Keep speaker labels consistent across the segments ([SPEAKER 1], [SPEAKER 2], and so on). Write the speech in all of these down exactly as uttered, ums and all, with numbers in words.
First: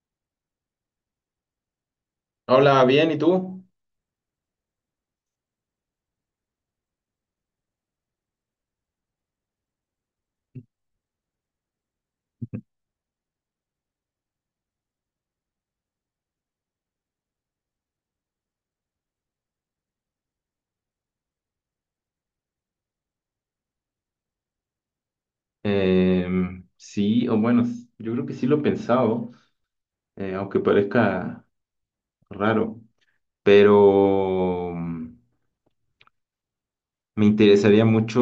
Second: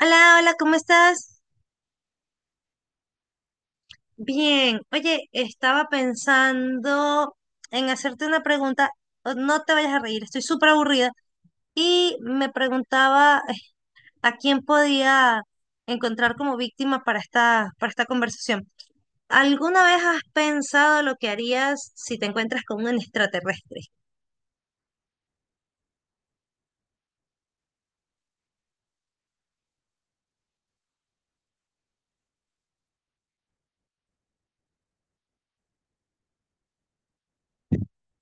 [SPEAKER 1] Hola, hola, ¿cómo estás?
[SPEAKER 2] Hola, bien, ¿y tú?
[SPEAKER 1] Bien. Oye, estaba pensando en hacerte una pregunta. o- No te vayas a reír, estoy súper aburrida. Y me preguntaba eh, a quién podía encontrar como víctima para esta, para esta conversación. ¿Alguna vez has pensado lo que harías si te encuentras con un extraterrestre?
[SPEAKER 2] Em, sí, o bueno, s- yo creo que sí lo he pensado, eh, aunque parezca raro, pero mm, me interesaría mucho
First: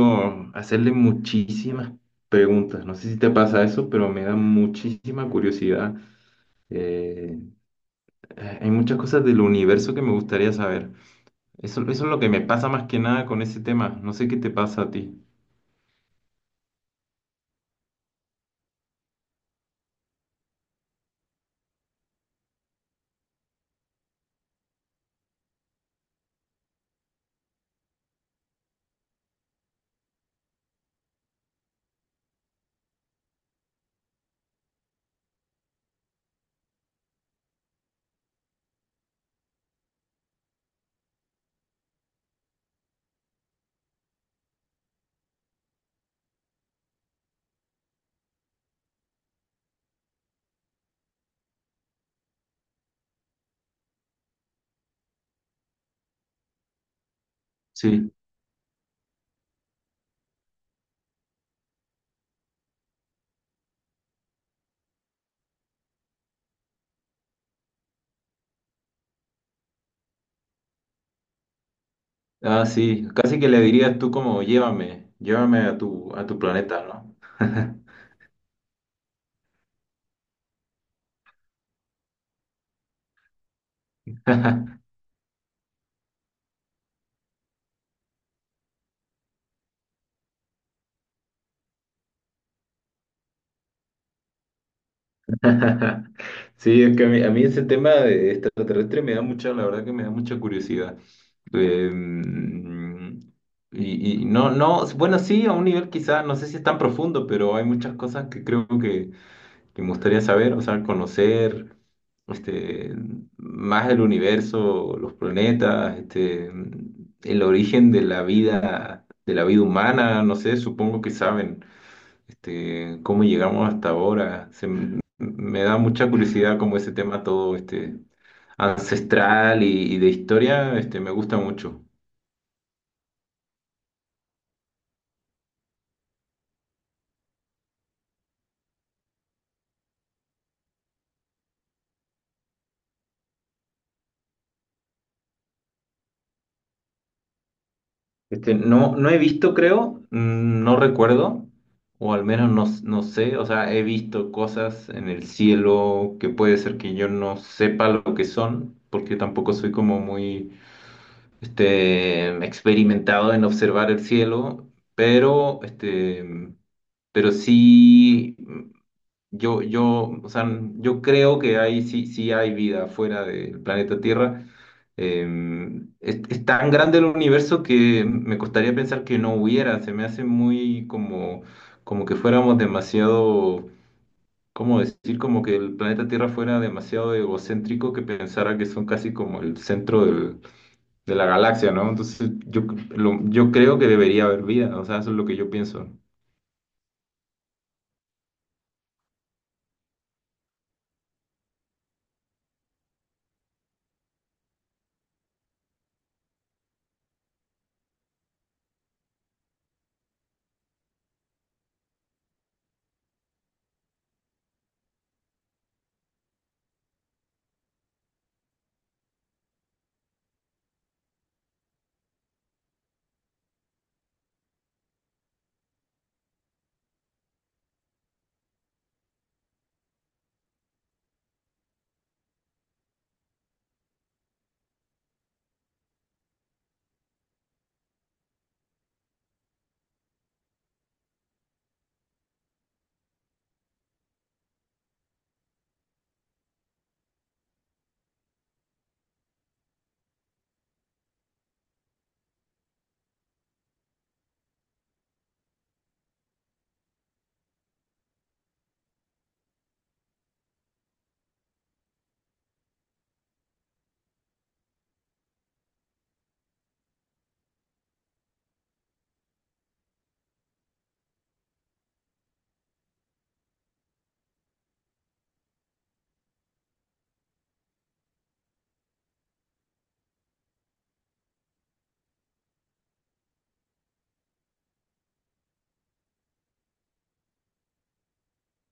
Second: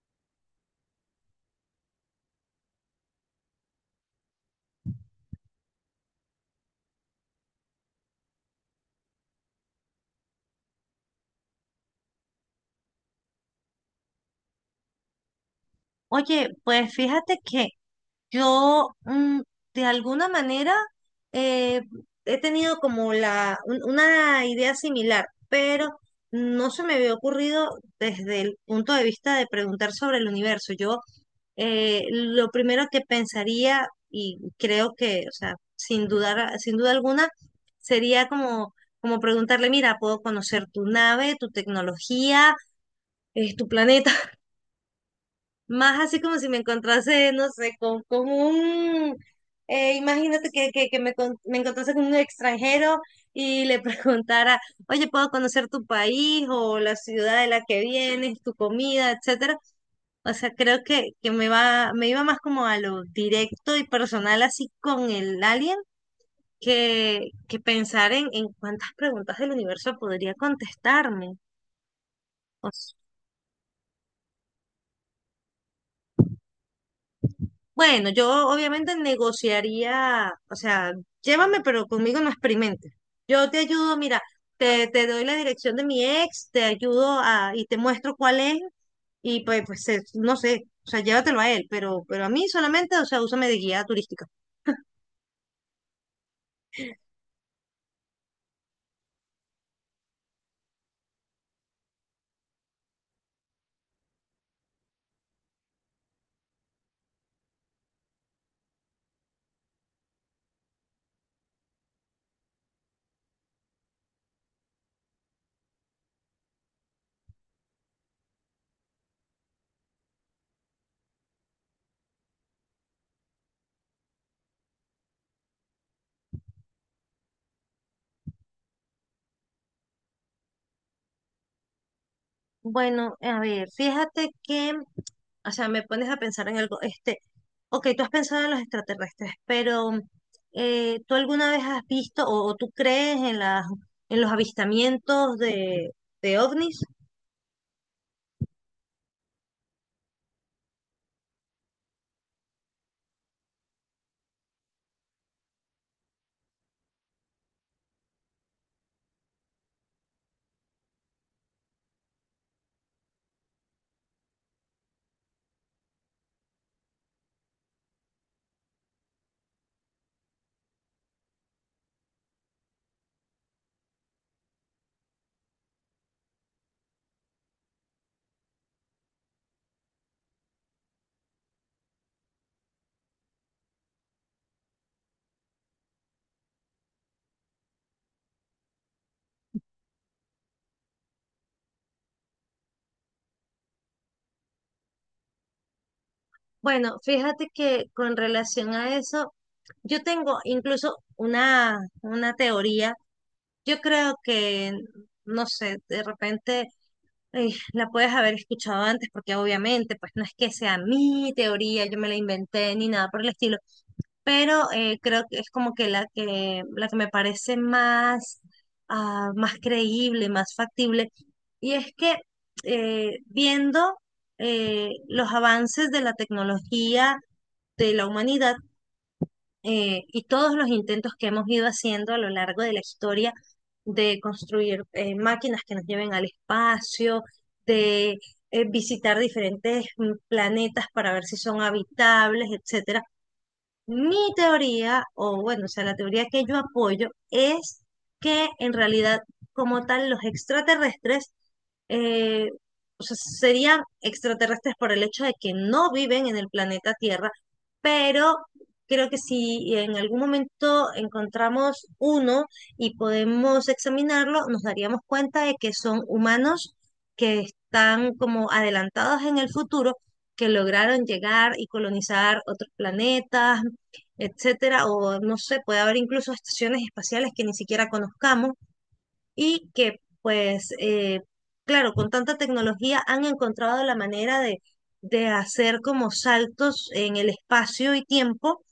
[SPEAKER 2] hacerle muchísimas preguntas. No sé si te pasa eso, pero me da muchísima curiosidad. Eh, eh, hay muchas cosas del universo que me gustaría saber. Eso, eso es lo que me pasa más que nada con ese tema. No sé qué te pasa a ti.
[SPEAKER 1] Oye, pues fíjate que Yo, mm, de alguna manera, eh, he tenido como la, un- una idea similar, pero no se me había ocurrido desde el punto de vista de preguntar sobre el universo. Yo, eh, lo primero que pensaría, y creo que, o sea, sin dudar, sin duda alguna, sería como, como preguntarle, mira, puedo conocer tu nave, tu tecnología, eh, tu planeta. Más así como si me encontrase, no sé, con, con un, eh, imagínate que, que, que me, con- me encontrase con un extranjero y le preguntara, oye, ¿puedo conocer tu país o la ciudad de la que
[SPEAKER 2] Sí.
[SPEAKER 1] vienes, tu comida, etcétera? O sea, creo que, que me va, me iba más como a lo directo y personal así con el alien que, que pensar en, en cuántas preguntas del universo podría contestarme.
[SPEAKER 2] Ah, sí, casi que le dirías tú como llévame, llévame a tu, a tu planeta, ¿no?
[SPEAKER 1] Bueno, yo obviamente negociaría, o sea, llévame, pero conmigo no experimentes. Yo te ayudo, mira, te, te doy la dirección de mi ex, te ayudo a, y te muestro cuál es, y pues, pues eh, no sé, o sea, llévatelo a él, pero, pero a mí solamente, o sea, úsame de guía turística.
[SPEAKER 2] Sí, es que a mí, a mí ese tema de extraterrestre me da mucha, la verdad que me da mucha curiosidad. Eh, y, y no, no, bueno, sí, a un nivel quizás, no sé si es tan profundo, pero hay muchas cosas que creo que, que me gustaría saber, o sea, conocer este, más del universo, los planetas, este, el origen de la vida, de la vida humana, no sé, supongo que saben este, cómo llegamos hasta ahora. Se m- me da mucha curiosidad como ese tema todo este, ancestral y, y de historia, este, me gusta mucho.
[SPEAKER 1] Bueno, a ver, fíjate que o sea, me pones a pensar en algo, este, ok, tú has pensado en los extraterrestres, pero eh, ¿tú alguna vez has visto o, o tú crees en las, en los avistamientos de, de ovnis?
[SPEAKER 2] Este, no, no he visto, creo, mm, no recuerdo, o al menos no, s- no sé, o sea, he visto cosas en el cielo que puede ser que yo no sepa lo que son, porque tampoco soy como muy este, experimentado en observar el cielo, pero, este, pero sí yo, yo, o sea, yo creo que ahí sí, sí hay vida fuera del planeta Tierra. Eh, es, es tan grande el universo que me costaría pensar que no hubiera. Se me hace muy como, como que fuéramos demasiado, ¿cómo decir? Como que el planeta Tierra fuera demasiado egocéntrico que pensara que son casi como el centro del- de la galaxia, ¿no? Entonces yo, lo- yo creo que debería haber vida. O sea, eso es lo que yo pienso.
[SPEAKER 1] Bueno, fíjate que con relación a eso, yo tengo incluso una, una teoría. Yo creo que, no sé, de repente eh, la puedes haber escuchado antes, porque obviamente, pues no es que sea mi teoría, yo me la inventé ni nada por el estilo, pero eh, creo que es como que la que, la que me parece más, ah, más creíble, más factible. Y es que eh, viendo eh, los avances de la tecnología de la humanidad, eh, y todos los intentos que hemos ido haciendo a lo largo de la historia de construir eh, máquinas que nos lleven al espacio, de eh, visitar diferentes mm, planetas para ver si son habitables, etcétera. Mi teoría, o bueno, o sea, la teoría que yo apoyo es que, en realidad, como tal, los extraterrestres, eh, o sea, serían extraterrestres por el hecho de que no viven en el planeta Tierra, pero creo que si en algún momento encontramos uno y podemos examinarlo, nos daríamos cuenta de que son humanos que están como adelantados en el futuro, que lograron llegar y colonizar otros planetas, etcétera, o no sé, puede haber incluso estaciones espaciales que ni siquiera conozcamos y que, pues, eh, claro, con tanta tecnología han encontrado la manera de, de hacer como saltos en el espacio y tiempo,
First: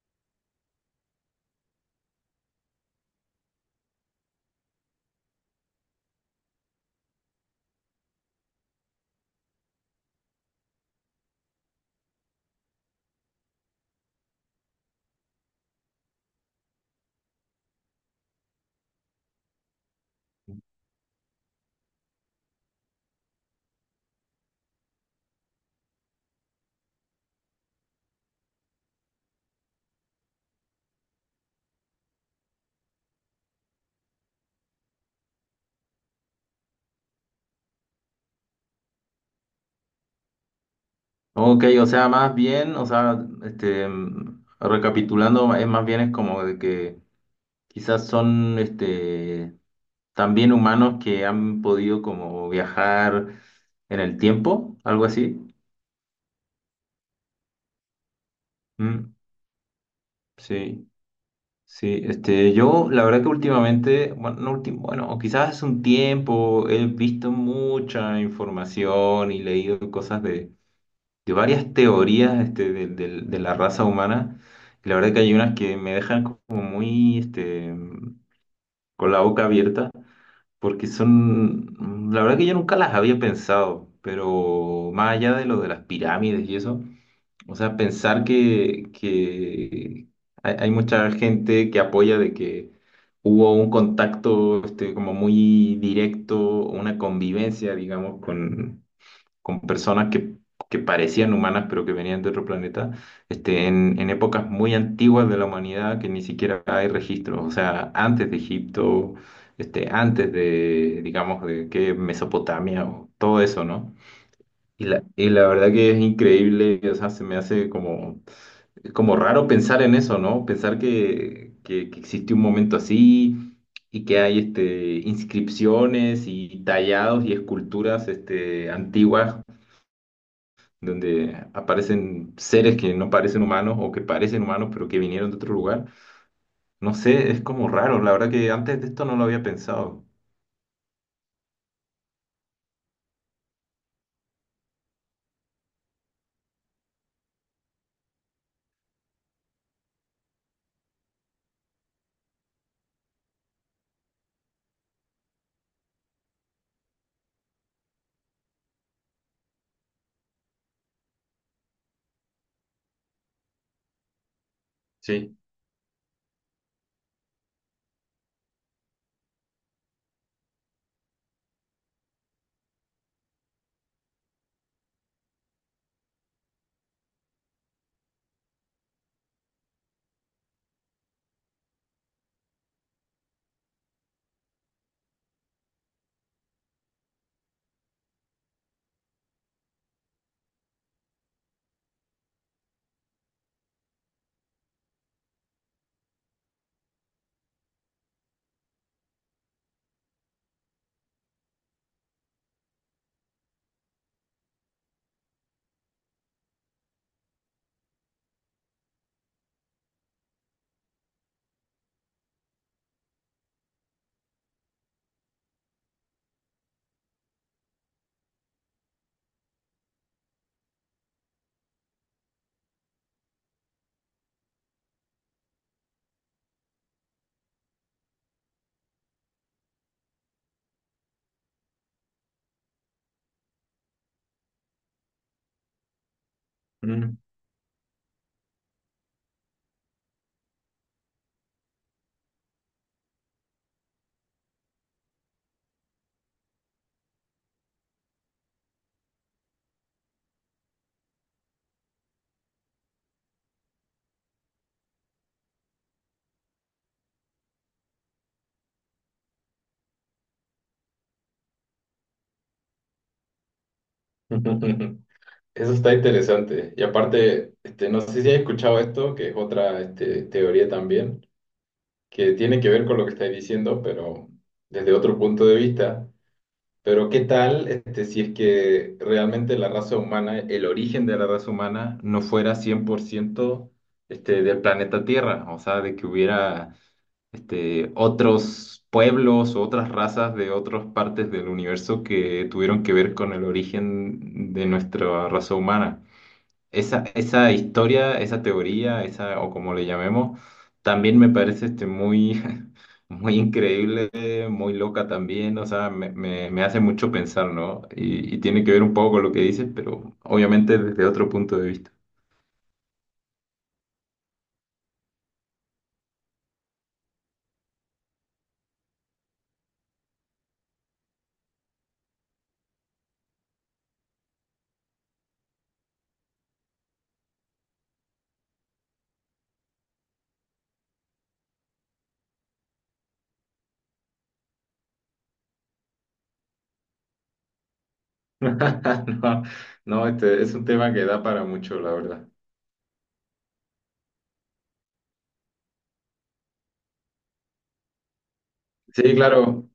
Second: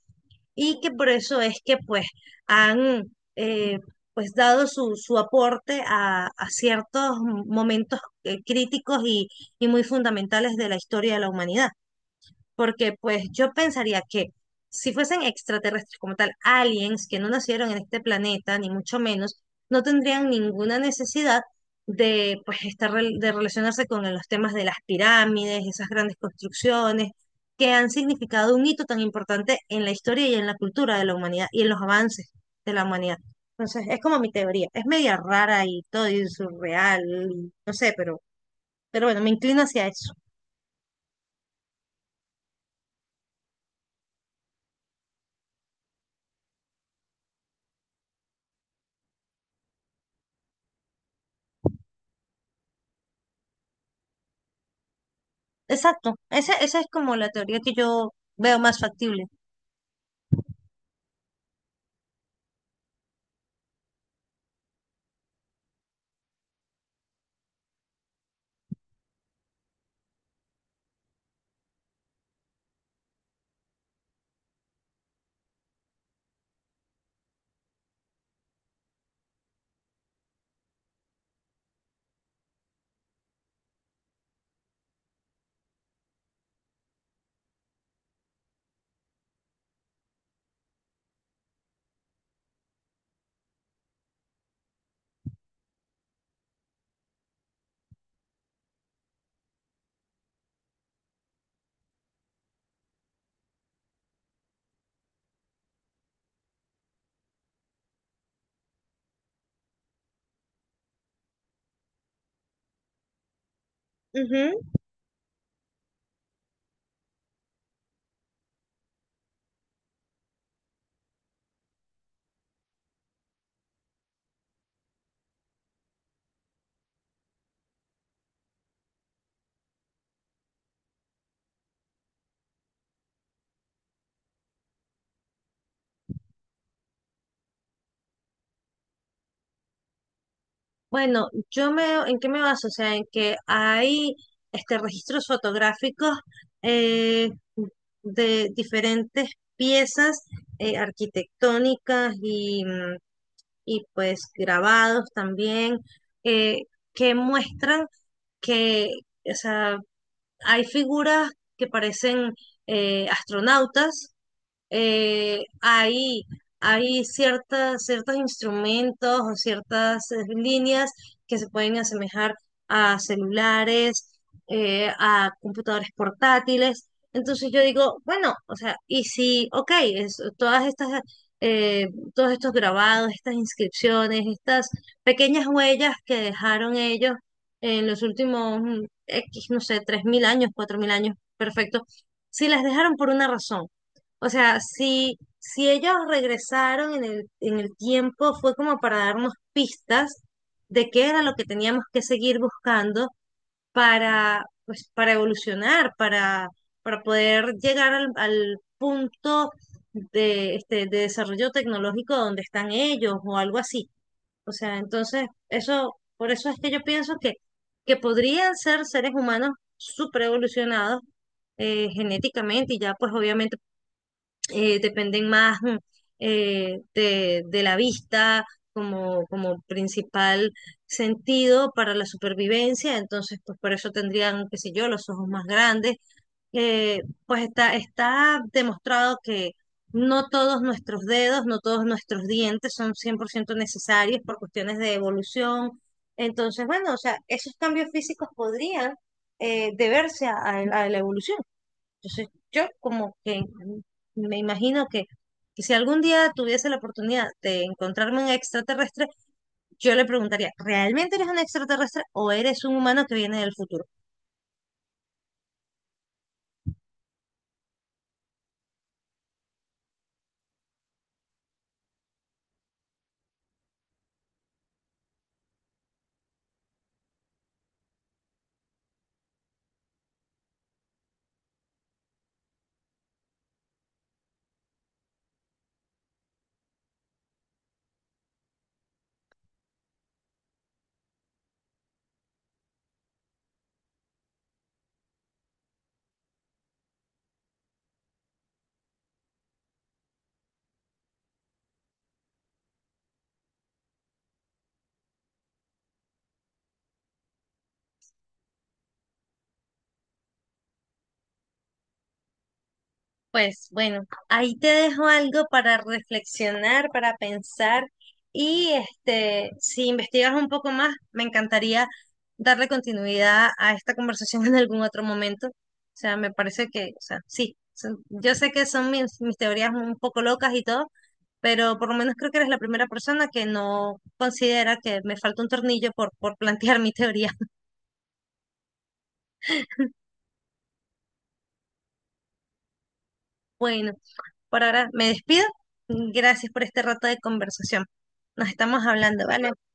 [SPEAKER 1] y que por eso es que pues han eh, pues dado su, su aporte a, a ciertos momentos eh, críticos y, y muy fundamentales de la historia de la humanidad, porque pues yo pensaría que si fuesen extraterrestres como tal, aliens que no nacieron en este planeta, ni mucho menos, no tendrían ninguna necesidad de, pues, estar rel- de relacionarse con los temas de las pirámides, esas grandes construcciones que han significado un hito tan importante en la historia y en la cultura de la humanidad y en los avances de la humanidad. Entonces, es como mi teoría. Es media rara y todo y surreal, y no sé, pero, pero bueno, me inclino hacia eso.
[SPEAKER 2] Ok, o sea, más bien, o sea, este, mm, recapitulando, es más bien es como de que quizás son, este, también humanos que han podido como viajar en el tiempo, algo así.
[SPEAKER 1] Exacto, esa, esa es como la teoría que yo veo más
[SPEAKER 2] Mm,
[SPEAKER 1] factible.
[SPEAKER 2] sí, sí, este, yo la verdad que últimamente, bueno, no últim- bueno, o quizás hace un tiempo he visto mucha información y leído cosas de de varias teorías este, de, de- de la raza humana. Y la verdad que hay unas que me dejan como muy este, con la boca abierta, porque son, la verdad que yo nunca las había pensado, pero más allá de lo de las pirámides y eso, o sea, pensar que, que hay, hay mucha gente que apoya de que hubo un contacto este, como muy directo, una convivencia, digamos, con con personas que, que parecían humanas pero que venían de otro planeta, este, en, en épocas muy antiguas de la humanidad que ni siquiera hay registros, o sea, antes de Egipto, este, antes de, digamos, de que Mesopotamia o todo eso, ¿no?
[SPEAKER 1] Ujú.
[SPEAKER 2] Y la, y la verdad que es increíble, o sea, se me hace como, como raro pensar en eso, ¿no? Pensar que, que, que existe un momento así y que hay este, inscripciones y tallados y esculturas este, antiguas donde aparecen seres que no parecen humanos o que parecen humanos pero que vinieron de otro lugar. No sé, es como raro, la verdad que antes de esto no lo había pensado.
[SPEAKER 1] Bueno, yo me, ¿en qué me baso? O sea, en que hay este, registros fotográficos eh, de diferentes piezas eh, arquitectónicas y, mm, y pues grabados también eh, que muestran que, o sea, hay figuras que parecen eh, astronautas,
[SPEAKER 2] Sí.
[SPEAKER 1] eh, hay, hay ciertas, ciertos instrumentos o ciertas eh, líneas que se pueden asemejar a celulares, eh, a computadores portátiles. Entonces yo digo, bueno, o sea, y si, ok, es- todas estas, eh, todos estos grabados, estas inscripciones, estas pequeñas huellas que dejaron ellos en los últimos mm, X, no sé, tres mil años, cuatro mil años, perfecto, si las dejaron por una razón. O sea, si, si ellos regresaron en el, en el tiempo, fue como para darnos pistas de qué era lo que teníamos que seguir buscando para, pues, para evolucionar, para, para poder llegar al, al punto de, este, de desarrollo tecnológico donde están ellos o algo así. O sea, entonces, eso, por eso es que yo pienso que, que podrían ser seres humanos super evolucionados, eh, genéticamente, y ya pues obviamente eh, dependen más, mm, eh, de, de la vista como, como principal sentido para la supervivencia, entonces pues por eso tendrían, qué sé yo, los ojos más grandes. Eh,
[SPEAKER 2] Mm.
[SPEAKER 1] pues está, está demostrado que no todos nuestros dedos, no todos nuestros dientes son cien por ciento necesarios por cuestiones de evolución. Entonces, bueno, o sea, esos cambios físicos podrían, eh, deberse a a- a la evolución. Entonces, yo como que me imagino que, que si algún día tuviese la oportunidad de encontrarme un extraterrestre, yo le preguntaría, ¿realmente eres un extraterrestre o eres un humano que viene del futuro?
[SPEAKER 2] Eso está interesante. Y aparte, este, no sé si has escuchado esto, que es otra este, teoría también, que tiene que ver con lo que estáis diciendo, pero desde otro punto de vista, pero ¿qué tal este, si es que realmente la raza humana, el origen de la raza humana no fuera cien por ciento, este, del planeta Tierra? O sea, de que hubiera este, otros pueblos o otras razas de otras partes del universo que tuvieron que ver con el origen de nuestra raza humana. Esa, esa historia, esa teoría, esa, o como le llamemos, también me parece este, muy, muy increíble, muy loca también, o sea, me, me, me hace mucho pensar, ¿no? Y, y tiene que ver un poco con lo que dices, pero obviamente desde otro punto de vista.
[SPEAKER 1] Pues bueno, ahí te dejo algo para reflexionar, para pensar, y este, si investigas un poco más, me encantaría darle continuidad a esta conversación en algún otro momento. O sea, me parece que, o sea, sí, son- yo sé que son mis, mis teorías un poco locas y todo, pero por lo menos creo que eres la primera persona que no considera que me falta un tornillo por, por plantear mi teoría.
[SPEAKER 2] No, no, este es un tema que da para mucho, la verdad.
[SPEAKER 1] Bueno, por ahora me despido. Gracias por este rato de conversación. Nos estamos
[SPEAKER 2] Sí,
[SPEAKER 1] hablando, ¿vale?
[SPEAKER 2] claro.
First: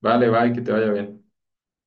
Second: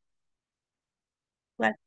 [SPEAKER 2] Vale, bye, que te vaya bien.
[SPEAKER 1] Bye.